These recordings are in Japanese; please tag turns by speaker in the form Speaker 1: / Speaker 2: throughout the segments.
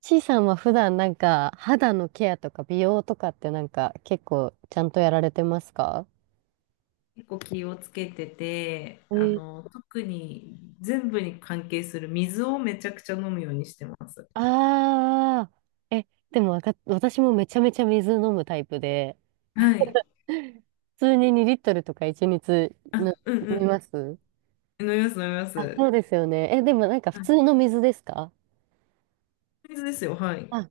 Speaker 1: ちいさんは普段なんか肌のケアとか美容とかってなんか結構ちゃんとやられてますか？
Speaker 2: 結構気をつけてて、
Speaker 1: え
Speaker 2: 特に全部に関係する水をめちゃくちゃ飲むようにしてます。
Speaker 1: ああー、え、でもわか、私もめちゃめちゃ水飲むタイプで、
Speaker 2: はい。
Speaker 1: 普通に2リットルとか1日の
Speaker 2: うんう
Speaker 1: 飲み
Speaker 2: ん。
Speaker 1: ます。
Speaker 2: 飲みます、飲みま
Speaker 1: あ、そう
Speaker 2: す。
Speaker 1: ですよね。え、でもなんか普
Speaker 2: はい、
Speaker 1: 通の水ですか？
Speaker 2: 水ですよ、はい。
Speaker 1: あ、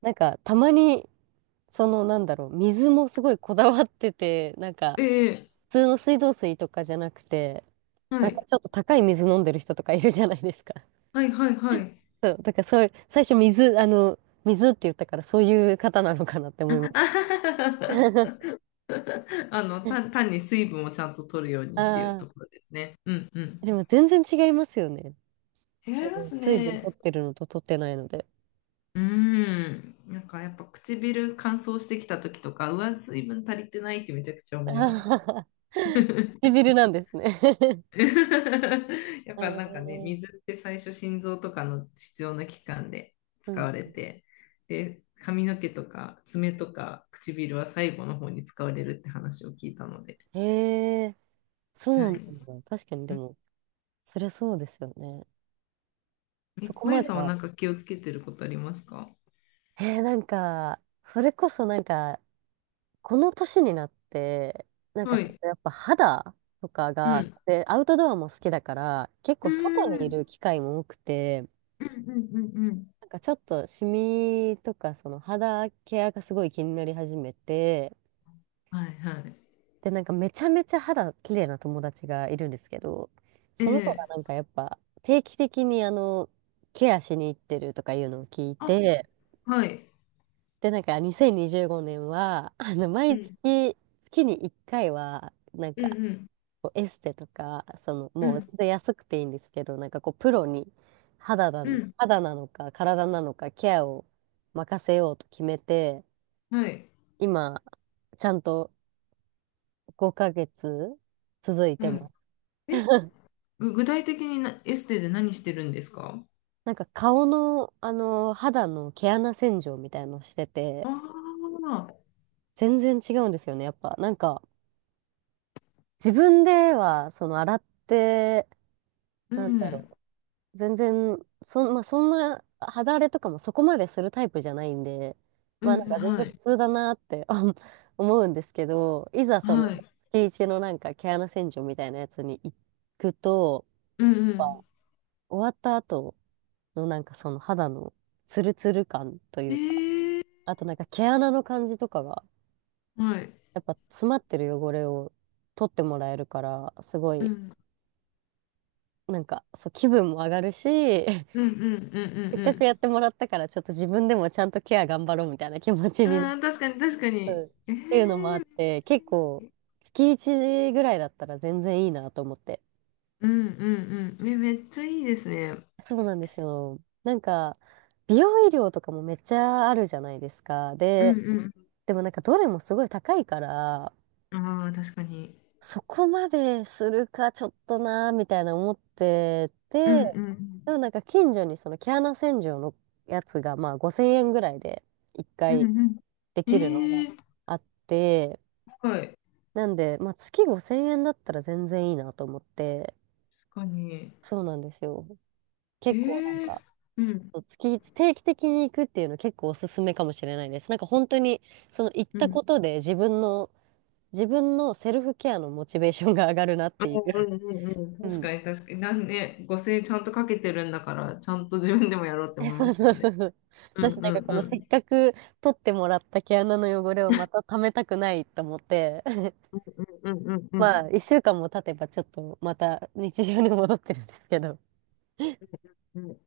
Speaker 1: なんかたまに、そのなんだろう、水もすごいこだわってて、なんか
Speaker 2: ええ、
Speaker 1: 普通の水道水とかじゃなくて、
Speaker 2: は
Speaker 1: なん
Speaker 2: い。
Speaker 1: かちょっと高い水飲んでる人とかいるじゃないですか。
Speaker 2: はい、はい、はい。
Speaker 1: そう、だからそういう、最初水、あの、水って言ったからそういう方なのかなって 思
Speaker 2: あ
Speaker 1: いまし
Speaker 2: は
Speaker 1: た。
Speaker 2: はは あの、単に水分をちゃんと取るようにっていう
Speaker 1: ああ、
Speaker 2: ところですね。うんうん。
Speaker 1: でも全然違いますよね。
Speaker 2: 違
Speaker 1: あ
Speaker 2: いま
Speaker 1: の
Speaker 2: す
Speaker 1: 水分取
Speaker 2: ね。
Speaker 1: ってるのと取ってないので。
Speaker 2: うん。なんかやっぱ唇乾燥してきた時とか、うわ、水分足りてないってめちゃくちゃ 思います。
Speaker 1: ああ、唇なんですね。
Speaker 2: やっ
Speaker 1: え
Speaker 2: ぱなんかね、
Speaker 1: ー、
Speaker 2: 水って最初心臓とかの必要な器官で
Speaker 1: う
Speaker 2: 使
Speaker 1: ん。
Speaker 2: われて、で、髪の毛とか爪とか唇は最後の方に使われるって話を聞いたので。
Speaker 1: へえ、
Speaker 2: は
Speaker 1: そう
Speaker 2: い。
Speaker 1: なんだ。確かにで
Speaker 2: うん。
Speaker 1: も、そりゃそうですよね。そ
Speaker 2: え、
Speaker 1: こ
Speaker 2: まゆ
Speaker 1: まで
Speaker 2: さんはな
Speaker 1: は。
Speaker 2: んか気をつけてることありますか？
Speaker 1: なんか、それこそなんか、この年になって、なんか
Speaker 2: は
Speaker 1: ちょっ
Speaker 2: い。
Speaker 1: とやっぱ肌とか
Speaker 2: う
Speaker 1: が、
Speaker 2: ん。
Speaker 1: で、アウトドアも好きだから、結
Speaker 2: う
Speaker 1: 構外に
Speaker 2: ん。
Speaker 1: いる機会も多くて、
Speaker 2: うんうんうんうん。
Speaker 1: なんかちょっとシミとかその肌ケアがすごい気になり始めて、
Speaker 2: はいはい。
Speaker 1: で、なんかめちゃめちゃ肌綺麗な友達がいるんですけど、その子が
Speaker 2: ええ、
Speaker 1: なんかやっぱ定期的にケアしに行ってるとかいうのを聞い
Speaker 2: あ、
Speaker 1: て、
Speaker 2: はい。
Speaker 1: で、なんか2025年は、
Speaker 2: う
Speaker 1: 毎
Speaker 2: ん
Speaker 1: 月、月に1回は、なん
Speaker 2: う
Speaker 1: か、
Speaker 2: んうん
Speaker 1: こうエステとか、
Speaker 2: う
Speaker 1: もう
Speaker 2: ん
Speaker 1: 全然安くていいんですけど、なんかこう、プロに肌だ、
Speaker 2: うん。
Speaker 1: 肌なのか体なのかケアを任せようと決めて、
Speaker 2: はい。
Speaker 1: 今、ちゃんと5ヶ月続いて
Speaker 2: は
Speaker 1: ます。
Speaker 2: い。え、具体的にエステで何してるんですか？
Speaker 1: なんか顔の、肌の毛穴洗浄みたいのをしてて、
Speaker 2: ああ、
Speaker 1: 全然違うんですよね、やっぱ。なんか、自分では、洗って、
Speaker 2: う
Speaker 1: なん
Speaker 2: ん、
Speaker 1: 全然、そん、まあ、そんな肌荒れとかもそこまでするタイプじゃないんで、
Speaker 2: う
Speaker 1: まあなん
Speaker 2: ん、
Speaker 1: か全然
Speaker 2: は
Speaker 1: 普
Speaker 2: い、
Speaker 1: 通だなってあ 思うんですけど、いざその
Speaker 2: はい、
Speaker 1: 月一のなんか毛穴洗浄みたいなやつに行くと、
Speaker 2: うん、うん。
Speaker 1: 終わった後のなんかその肌のツルツル感とい
Speaker 2: え
Speaker 1: うか、
Speaker 2: え、
Speaker 1: あとなんか毛穴の感じとかが、
Speaker 2: はい、
Speaker 1: やっぱ詰まってる汚れを取ってもらえるから、すご
Speaker 2: う
Speaker 1: い、
Speaker 2: ん、
Speaker 1: なんかそう気分も上がるし、
Speaker 2: うん、うん、う
Speaker 1: せ
Speaker 2: ん、
Speaker 1: っ
Speaker 2: う
Speaker 1: かくや
Speaker 2: ん、
Speaker 1: ってもらったから、ちょっと自分でもちゃんとケア頑張ろうみたいな気持ち
Speaker 2: うん。
Speaker 1: にな
Speaker 2: ああ、確かに、確かに。
Speaker 1: る
Speaker 2: ええ、
Speaker 1: っていうのもあ
Speaker 2: め
Speaker 1: っ
Speaker 2: っ
Speaker 1: て、
Speaker 2: ちゃ
Speaker 1: 結構、
Speaker 2: いい。
Speaker 1: 月1ぐらいだったら全然いいなと思って。
Speaker 2: うん、うん、うん。めっちゃいいですね。
Speaker 1: そうなんですよ。なんか、美容医療とかもめっちゃあるじゃないですか。
Speaker 2: う
Speaker 1: で、
Speaker 2: ん、
Speaker 1: でもなんかどれもすごい高いから、
Speaker 2: うん。ああ、確かに。
Speaker 1: そこまでするかちょっとなーみたいな思って
Speaker 2: う
Speaker 1: て、
Speaker 2: ん、う
Speaker 1: で
Speaker 2: ん、
Speaker 1: もなんか近所にその毛穴洗浄のやつがまあ5000円ぐらいで1
Speaker 2: う
Speaker 1: 回
Speaker 2: ん、うん。
Speaker 1: できるの
Speaker 2: え
Speaker 1: が
Speaker 2: え、
Speaker 1: あって、
Speaker 2: はい。
Speaker 1: なんで、まあ、月5000円だったら全然いいなと思って、
Speaker 2: 確かに。
Speaker 1: そうなんですよ。結構なん
Speaker 2: ええ、
Speaker 1: か、
Speaker 2: うん、
Speaker 1: そう定期的に行くっていうの結構おすすめかもしれないです。なんか本当に、その行っ
Speaker 2: う
Speaker 1: た
Speaker 2: ん。
Speaker 1: ことで自分のセルフケアのモチベーションが上がるなっ
Speaker 2: う
Speaker 1: ていう。
Speaker 2: んうんうんう
Speaker 1: う
Speaker 2: ん。確
Speaker 1: ん。
Speaker 2: かに確かに。なんね、5000円ちゃんとかけてるんだから、ちゃんと自分でもやろうっ て
Speaker 1: え、
Speaker 2: 思い
Speaker 1: そ
Speaker 2: ま
Speaker 1: う
Speaker 2: す
Speaker 1: そ
Speaker 2: よ
Speaker 1: うそ
Speaker 2: ね。
Speaker 1: うそう。
Speaker 2: うん
Speaker 1: 私
Speaker 2: う
Speaker 1: なんか
Speaker 2: ん
Speaker 1: こ
Speaker 2: う
Speaker 1: のせっ
Speaker 2: ん。
Speaker 1: かく取ってもらった毛穴の汚れをまた溜めたくないと思って、
Speaker 2: うんうんうんうんう
Speaker 1: ま
Speaker 2: ん。
Speaker 1: あ、一週間も経てばちょっとまた日常に戻ってるんですけど。
Speaker 2: うん。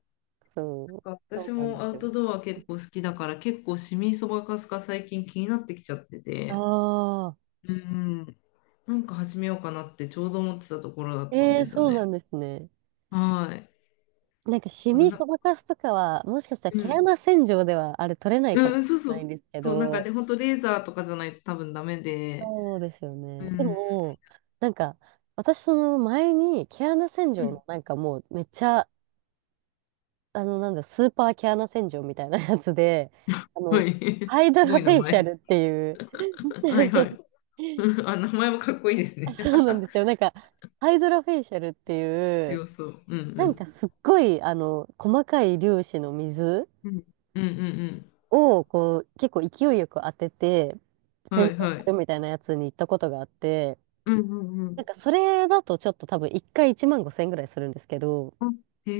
Speaker 1: そう、
Speaker 2: なんか
Speaker 1: そ
Speaker 2: 私
Speaker 1: うなんで
Speaker 2: もア
Speaker 1: す
Speaker 2: ウ
Speaker 1: よ。
Speaker 2: トドア結構好きだから、結構シミそばかすが最近気になってきちゃってて、
Speaker 1: ああ、
Speaker 2: うん、なんか始めようかなってちょうど思ってたところだったん
Speaker 1: え
Speaker 2: で
Speaker 1: え
Speaker 2: すよ
Speaker 1: そう
Speaker 2: ね。
Speaker 1: なんですね。
Speaker 2: はい。
Speaker 1: なんか、シ
Speaker 2: これ
Speaker 1: ミ
Speaker 2: な、
Speaker 1: そばかすとかは、もしかしたら
Speaker 2: う
Speaker 1: 毛
Speaker 2: ん。
Speaker 1: 穴洗浄ではあれ取れない
Speaker 2: う
Speaker 1: か
Speaker 2: ん
Speaker 1: も
Speaker 2: う
Speaker 1: し
Speaker 2: んそう
Speaker 1: れ
Speaker 2: そ
Speaker 1: ないん
Speaker 2: う。
Speaker 1: ですけ
Speaker 2: そう、なんかで、
Speaker 1: ど、
Speaker 2: 本当レーザーとかじゃないと多分ダメで、
Speaker 1: そうですよ
Speaker 2: う
Speaker 1: ね。で
Speaker 2: ん。
Speaker 1: も、なんか、私その前に毛穴洗
Speaker 2: う
Speaker 1: 浄
Speaker 2: ん。
Speaker 1: のなんかもうめっちゃ、あの、なんだ、スーパー毛穴洗浄みたいなやつで、あ
Speaker 2: は
Speaker 1: の、
Speaker 2: い。
Speaker 1: ハイド
Speaker 2: すご
Speaker 1: ロ
Speaker 2: い
Speaker 1: フ
Speaker 2: 名
Speaker 1: ェイシャ
Speaker 2: 前。
Speaker 1: ルっていう。
Speaker 2: はいはい。あ、名前もかっこいいですね。
Speaker 1: そうなんですよ。なんか、ハイドロフェイシャルっていう、
Speaker 2: 強そう。う
Speaker 1: なん
Speaker 2: ん
Speaker 1: かすっごい、細かい粒子の水
Speaker 2: うん。うんうんうん
Speaker 1: を、こう、結構勢いよく当てて、
Speaker 2: うん。は
Speaker 1: 洗
Speaker 2: い
Speaker 1: 浄す
Speaker 2: は
Speaker 1: る
Speaker 2: い。
Speaker 1: みたいなやつに行ったことがあって、
Speaker 2: うんうんう
Speaker 1: なん
Speaker 2: ん。
Speaker 1: かそれだとちょっと多分1回1万5千円ぐらいするんですけど、
Speaker 2: あ、へ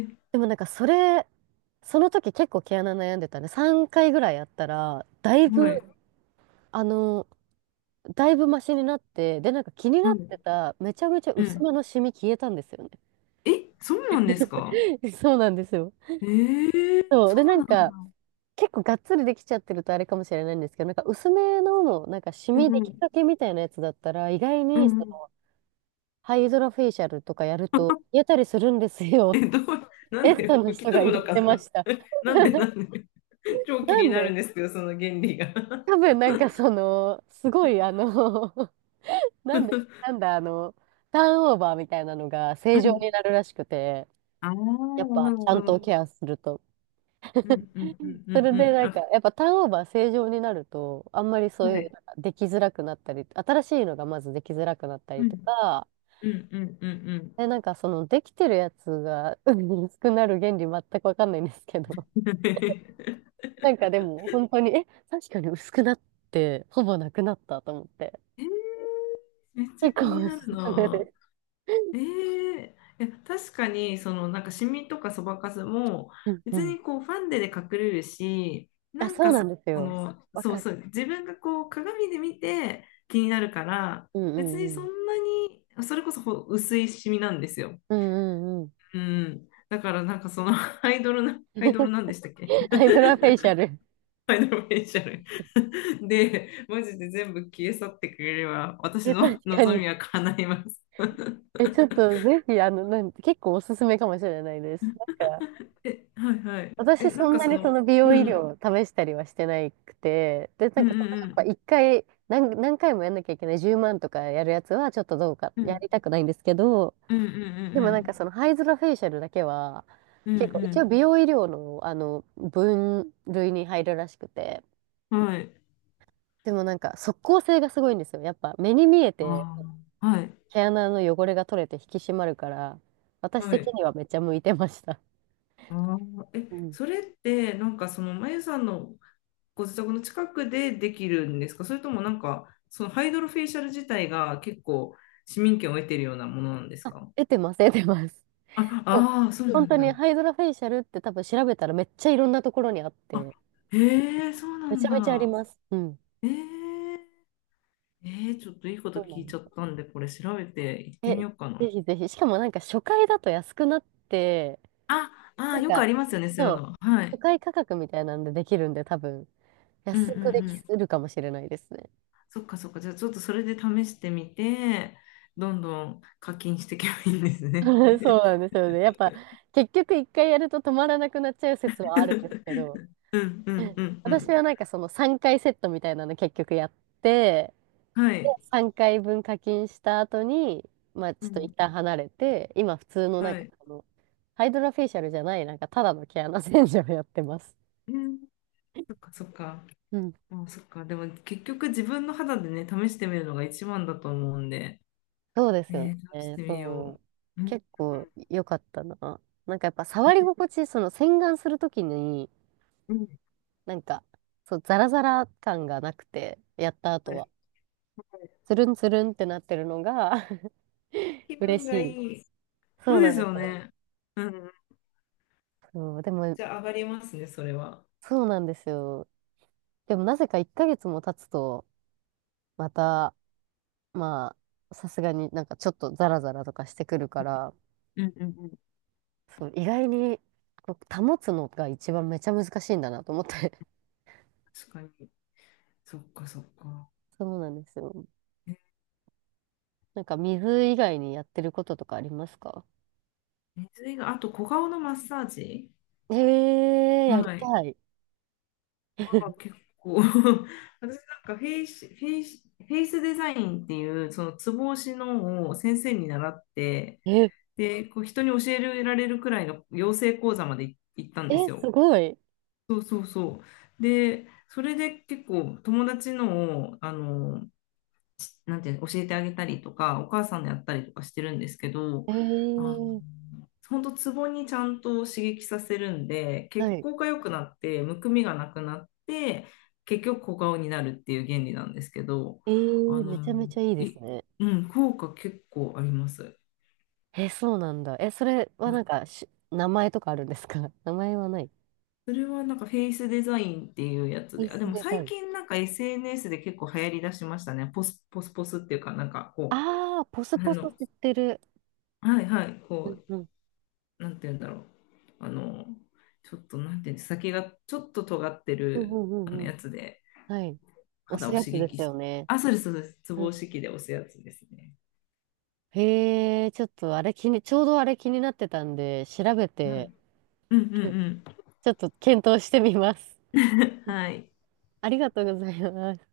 Speaker 2: え。
Speaker 1: でもなんかその時結構毛穴悩んでたね。3回ぐらいやったら、
Speaker 2: はい。
Speaker 1: あの、だいぶマシになって、で、なんか気にな
Speaker 2: は
Speaker 1: っ
Speaker 2: い。
Speaker 1: てた、めちゃめちゃ
Speaker 2: う
Speaker 1: 薄
Speaker 2: ん。
Speaker 1: めのシミ消えたんですよね。
Speaker 2: え、そうなんですか？
Speaker 1: そうなんですよ。
Speaker 2: ええ、
Speaker 1: そう。で、
Speaker 2: そ
Speaker 1: な
Speaker 2: う
Speaker 1: ん
Speaker 2: なん
Speaker 1: か、
Speaker 2: だ。
Speaker 1: 結構がっつりできちゃってるとあれかもしれないんですけど、なんか薄めの、なんかシ
Speaker 2: う
Speaker 1: ミで
Speaker 2: んう
Speaker 1: き
Speaker 2: ん。
Speaker 1: かけみたいなやつだったら、意外
Speaker 2: う
Speaker 1: にそ
Speaker 2: んうん。
Speaker 1: のハイドロフェイシャルとかやると、やたりするんですよ。
Speaker 2: え、どう、な
Speaker 1: エ
Speaker 2: ん
Speaker 1: ステ
Speaker 2: で
Speaker 1: の
Speaker 2: 吹き
Speaker 1: 人が
Speaker 2: 飛ぶ
Speaker 1: 言
Speaker 2: の
Speaker 1: っ
Speaker 2: か
Speaker 1: てま
Speaker 2: な？
Speaker 1: した。
Speaker 2: なんでなんで？ 超気
Speaker 1: な
Speaker 2: に
Speaker 1: ん
Speaker 2: なる
Speaker 1: で、
Speaker 2: んですけど、その原理が。
Speaker 1: 多分なんかその、すごいなんで、なんだあの、ターンオーバーみたいなのが
Speaker 2: う
Speaker 1: 正常に
Speaker 2: ん。
Speaker 1: なるらしくて、
Speaker 2: ああ、
Speaker 1: やっ
Speaker 2: な
Speaker 1: ぱ
Speaker 2: る
Speaker 1: ち
Speaker 2: ほ
Speaker 1: ゃんと
Speaker 2: ど。
Speaker 1: ケアすると。
Speaker 2: うんうんうんう
Speaker 1: そ
Speaker 2: ん
Speaker 1: れで
Speaker 2: うん。
Speaker 1: なんか、
Speaker 2: あ、
Speaker 1: やっぱターンオーバー正常になると、あんまり
Speaker 2: は
Speaker 1: そういう、
Speaker 2: い。
Speaker 1: なんかできづらくなったり、新しいのがまずできづらくなった
Speaker 2: う
Speaker 1: りと
Speaker 2: ん
Speaker 1: か、
Speaker 2: うんうんうん。
Speaker 1: で、なんかそのできてるやつが薄く なる原理全くわかんないんですけど、
Speaker 2: え
Speaker 1: なんかでも本当に、え、確かに薄くなって、ほぼなくなったと思って、
Speaker 2: ー、めっちゃ
Speaker 1: 結
Speaker 2: 気
Speaker 1: 構
Speaker 2: に
Speaker 1: お
Speaker 2: な
Speaker 1: す
Speaker 2: る
Speaker 1: すめ
Speaker 2: な。
Speaker 1: です。
Speaker 2: ええ、いや確かにそのなんかシミとかそばかすも
Speaker 1: うんう
Speaker 2: 別
Speaker 1: ん。
Speaker 2: にこうファンデで隠れるし、
Speaker 1: あ、そうなんです
Speaker 2: そ
Speaker 1: よ。
Speaker 2: の
Speaker 1: わ
Speaker 2: そう
Speaker 1: かる。
Speaker 2: そう自分がこう鏡で見て気になるから
Speaker 1: うん
Speaker 2: 別
Speaker 1: う
Speaker 2: に
Speaker 1: んう
Speaker 2: そん
Speaker 1: ん。
Speaker 2: なにそれこそ薄いシミなんですよ。
Speaker 1: うんうんうん。
Speaker 2: うん。だからなんかその アイドルなんでしたっけ？
Speaker 1: ハイドラフェイシャル。
Speaker 2: フイドルフェイシャル。 で、マジで全部消え去ってくれれば、私
Speaker 1: 確
Speaker 2: の
Speaker 1: か
Speaker 2: 望
Speaker 1: に。
Speaker 2: みは叶います。
Speaker 1: え、ちょっとぜひ、結構おすすめかもしれないです。なんか、
Speaker 2: え、はいはい。え、
Speaker 1: 私
Speaker 2: な
Speaker 1: そ
Speaker 2: ん
Speaker 1: ん
Speaker 2: か
Speaker 1: な
Speaker 2: そ
Speaker 1: にそ
Speaker 2: の、
Speaker 1: の美容
Speaker 2: う
Speaker 1: 医療
Speaker 2: ん、
Speaker 1: を試したりはしてなくて、で、な
Speaker 2: う
Speaker 1: ん
Speaker 2: ん
Speaker 1: かその
Speaker 2: う
Speaker 1: やっぱ
Speaker 2: ん
Speaker 1: 一回何回もやんなきゃいけない10万とかやるやつはちょっとどうか、
Speaker 2: うん、う
Speaker 1: や
Speaker 2: ん、
Speaker 1: りたくないんですけど、
Speaker 2: うん
Speaker 1: で
Speaker 2: う
Speaker 1: もなんか
Speaker 2: ん
Speaker 1: そのハイズラフェイシャルだけは、
Speaker 2: うんう
Speaker 1: 結
Speaker 2: ん、
Speaker 1: 構
Speaker 2: う
Speaker 1: 一応
Speaker 2: ん
Speaker 1: 美容医療の、分類に入るらしくて、
Speaker 2: うん、はい。
Speaker 1: でもなんか即効性がすごいんですよ。やっぱ目に見えて
Speaker 2: ああ、はい、
Speaker 1: 毛穴の汚れが取れて引き締まるから、私
Speaker 2: は
Speaker 1: 的
Speaker 2: い。
Speaker 1: にはめっちゃ向いてました。
Speaker 2: ああ、え、
Speaker 1: うん。
Speaker 2: それって、なんかその、まゆさんのご自宅の近くでできるんですか？それともなんか、そのハイドロフェイシャル自体が結構市民権を得てるようなものなんですか？
Speaker 1: 得てます、得てます。
Speaker 2: あ、
Speaker 1: もう
Speaker 2: ああ、そうな
Speaker 1: 本当
Speaker 2: ん
Speaker 1: に
Speaker 2: だ。
Speaker 1: ハイドラフェイシャルって多分調べたらめっちゃいろんなところにあっ
Speaker 2: あ、
Speaker 1: て、
Speaker 2: へえ、そうな
Speaker 1: め
Speaker 2: ん
Speaker 1: ちゃめちゃあり
Speaker 2: だ。
Speaker 1: ます。うん。
Speaker 2: ええ、ええ、ちょっといいこと
Speaker 1: そうな
Speaker 2: 聞い
Speaker 1: の。
Speaker 2: ちゃったんで、これ調べて行って
Speaker 1: え、
Speaker 2: みようか
Speaker 1: ぜ
Speaker 2: な。
Speaker 1: ひぜひ。しかもなんか初回だと安くなって、
Speaker 2: あ、
Speaker 1: な
Speaker 2: あ、
Speaker 1: ん
Speaker 2: よく
Speaker 1: か、
Speaker 2: ありますよね、そうい
Speaker 1: そ
Speaker 2: う
Speaker 1: う、
Speaker 2: の。は
Speaker 1: 初
Speaker 2: い。
Speaker 1: 回価格みたいなんでできるんで多分、
Speaker 2: うんう
Speaker 1: 安くで
Speaker 2: んう
Speaker 1: き
Speaker 2: ん。
Speaker 1: るかもしれないですね。
Speaker 2: そっかそっか。じゃあちょっとそれで試してみて、どんどん課金していけばいいんですね。
Speaker 1: そうなん ですよね。やっぱ、結局一回やると止まらなくなっちゃう説はあるんですけど、
Speaker 2: うんうん うんう
Speaker 1: 私
Speaker 2: ん。
Speaker 1: はなんかその3回セットみたいなの結局やって、
Speaker 2: はい。
Speaker 1: 3回分課金した後に、まあ
Speaker 2: う
Speaker 1: ちょっと一
Speaker 2: ん。
Speaker 1: 旦離れて、今普通のなん
Speaker 2: は
Speaker 1: か
Speaker 2: い。
Speaker 1: ハイドラフェイシャルじゃない、なんかただの毛穴洗浄をやってます。
Speaker 2: うん。そっかそっか。
Speaker 1: うん。
Speaker 2: あ、そっか。でも結局自分の肌でね、試してみるのが一番だと思うんで、
Speaker 1: そうですよ
Speaker 2: ね、試し
Speaker 1: ね。
Speaker 2: てみよう。
Speaker 1: そう。
Speaker 2: うん
Speaker 1: 結構良かったな。なんかやっぱ触り心地、その洗顔するときに、
Speaker 2: うんうん。
Speaker 1: なんか、そう、ザラザラ感がなくて、やった後
Speaker 2: はい。
Speaker 1: は。
Speaker 2: はい。
Speaker 1: つるんつるんってなってるのが
Speaker 2: 気
Speaker 1: 嬉
Speaker 2: 分が
Speaker 1: し
Speaker 2: い
Speaker 1: い。
Speaker 2: い。そ
Speaker 1: そう
Speaker 2: うで
Speaker 1: なん
Speaker 2: す
Speaker 1: で
Speaker 2: よ
Speaker 1: すよ。
Speaker 2: ね。うん。
Speaker 1: そう、でも、
Speaker 2: じゃあ上がりますね、それは。
Speaker 1: そうなんですよ。でもなぜか1ヶ月も経つと、また、まさすがになんかちょっとザラザラとかしてくるから、
Speaker 2: うんうんうん。
Speaker 1: そう意外にこう保つのが一番めちゃ難しいんだなと思って。
Speaker 2: 確かに。そっかそっか。
Speaker 1: そうなんですよ。なんか水以外にやってることとかありますか？
Speaker 2: ね、水が、あと小顔のマッサージ。
Speaker 1: ええー、やり
Speaker 2: はい。
Speaker 1: たい。
Speaker 2: まあ、結構 私なんかフェイスデザインっていう、そのツボ押しのを先生に習って、
Speaker 1: え、
Speaker 2: で、こう人に教えられるくらいの養成講座まで行ったんで
Speaker 1: え、
Speaker 2: す
Speaker 1: す
Speaker 2: よ。
Speaker 1: ごい。
Speaker 2: そうそうそう。で、それで結構友達のを、あの、なんていうの、教えてあげたりとか、お母さんのやったりとかしてるんですけど、
Speaker 1: え
Speaker 2: あ
Speaker 1: ー、
Speaker 2: の、本当ツボにちゃんと刺激させるんで、
Speaker 1: は
Speaker 2: 血
Speaker 1: い。
Speaker 2: 行が良くなって、むくみがなくなって、結局小顔になるっていう原理なんですけど、
Speaker 1: え
Speaker 2: あ
Speaker 1: ー、めちゃ
Speaker 2: の、
Speaker 1: めちゃいいです
Speaker 2: い、
Speaker 1: ね。
Speaker 2: うん、効果結構あります。
Speaker 1: え、そうなんだ。え、それは
Speaker 2: は
Speaker 1: な
Speaker 2: い。
Speaker 1: んか名前とかあるんですか？ 名前はない。
Speaker 2: それはなんかフェイスデザインっていうやつ
Speaker 1: ピー
Speaker 2: で、あ、で
Speaker 1: ス
Speaker 2: も
Speaker 1: デザ
Speaker 2: 最
Speaker 1: イン。
Speaker 2: 近なんか SNS で結構流行りだしましたね。ポスポスっていうか、なんかこ
Speaker 1: ああ、ポス
Speaker 2: う、
Speaker 1: ポス知ってる。
Speaker 2: はいはい、
Speaker 1: う
Speaker 2: こ
Speaker 1: んうん
Speaker 2: なんて言うんだろう。あの、ちょっと、なんて言うんです先がちょっと尖って
Speaker 1: うんう
Speaker 2: る
Speaker 1: んう
Speaker 2: あの
Speaker 1: んうん。
Speaker 2: やつで、
Speaker 1: はい。押
Speaker 2: 肌
Speaker 1: す
Speaker 2: を
Speaker 1: や
Speaker 2: 刺
Speaker 1: つで
Speaker 2: 激
Speaker 1: す
Speaker 2: し
Speaker 1: よ
Speaker 2: て。
Speaker 1: ね。
Speaker 2: あ、そうです、そうです。ツボ
Speaker 1: うん。
Speaker 2: 押し器で押すやつですね。
Speaker 1: へえ、ちょっとあれ気に、ちょうどあれ気になってたんで、調べ
Speaker 2: は
Speaker 1: て、
Speaker 2: い。うんうんう
Speaker 1: ちょっと検討してみます。
Speaker 2: ん。はい。
Speaker 1: ありがとうございます。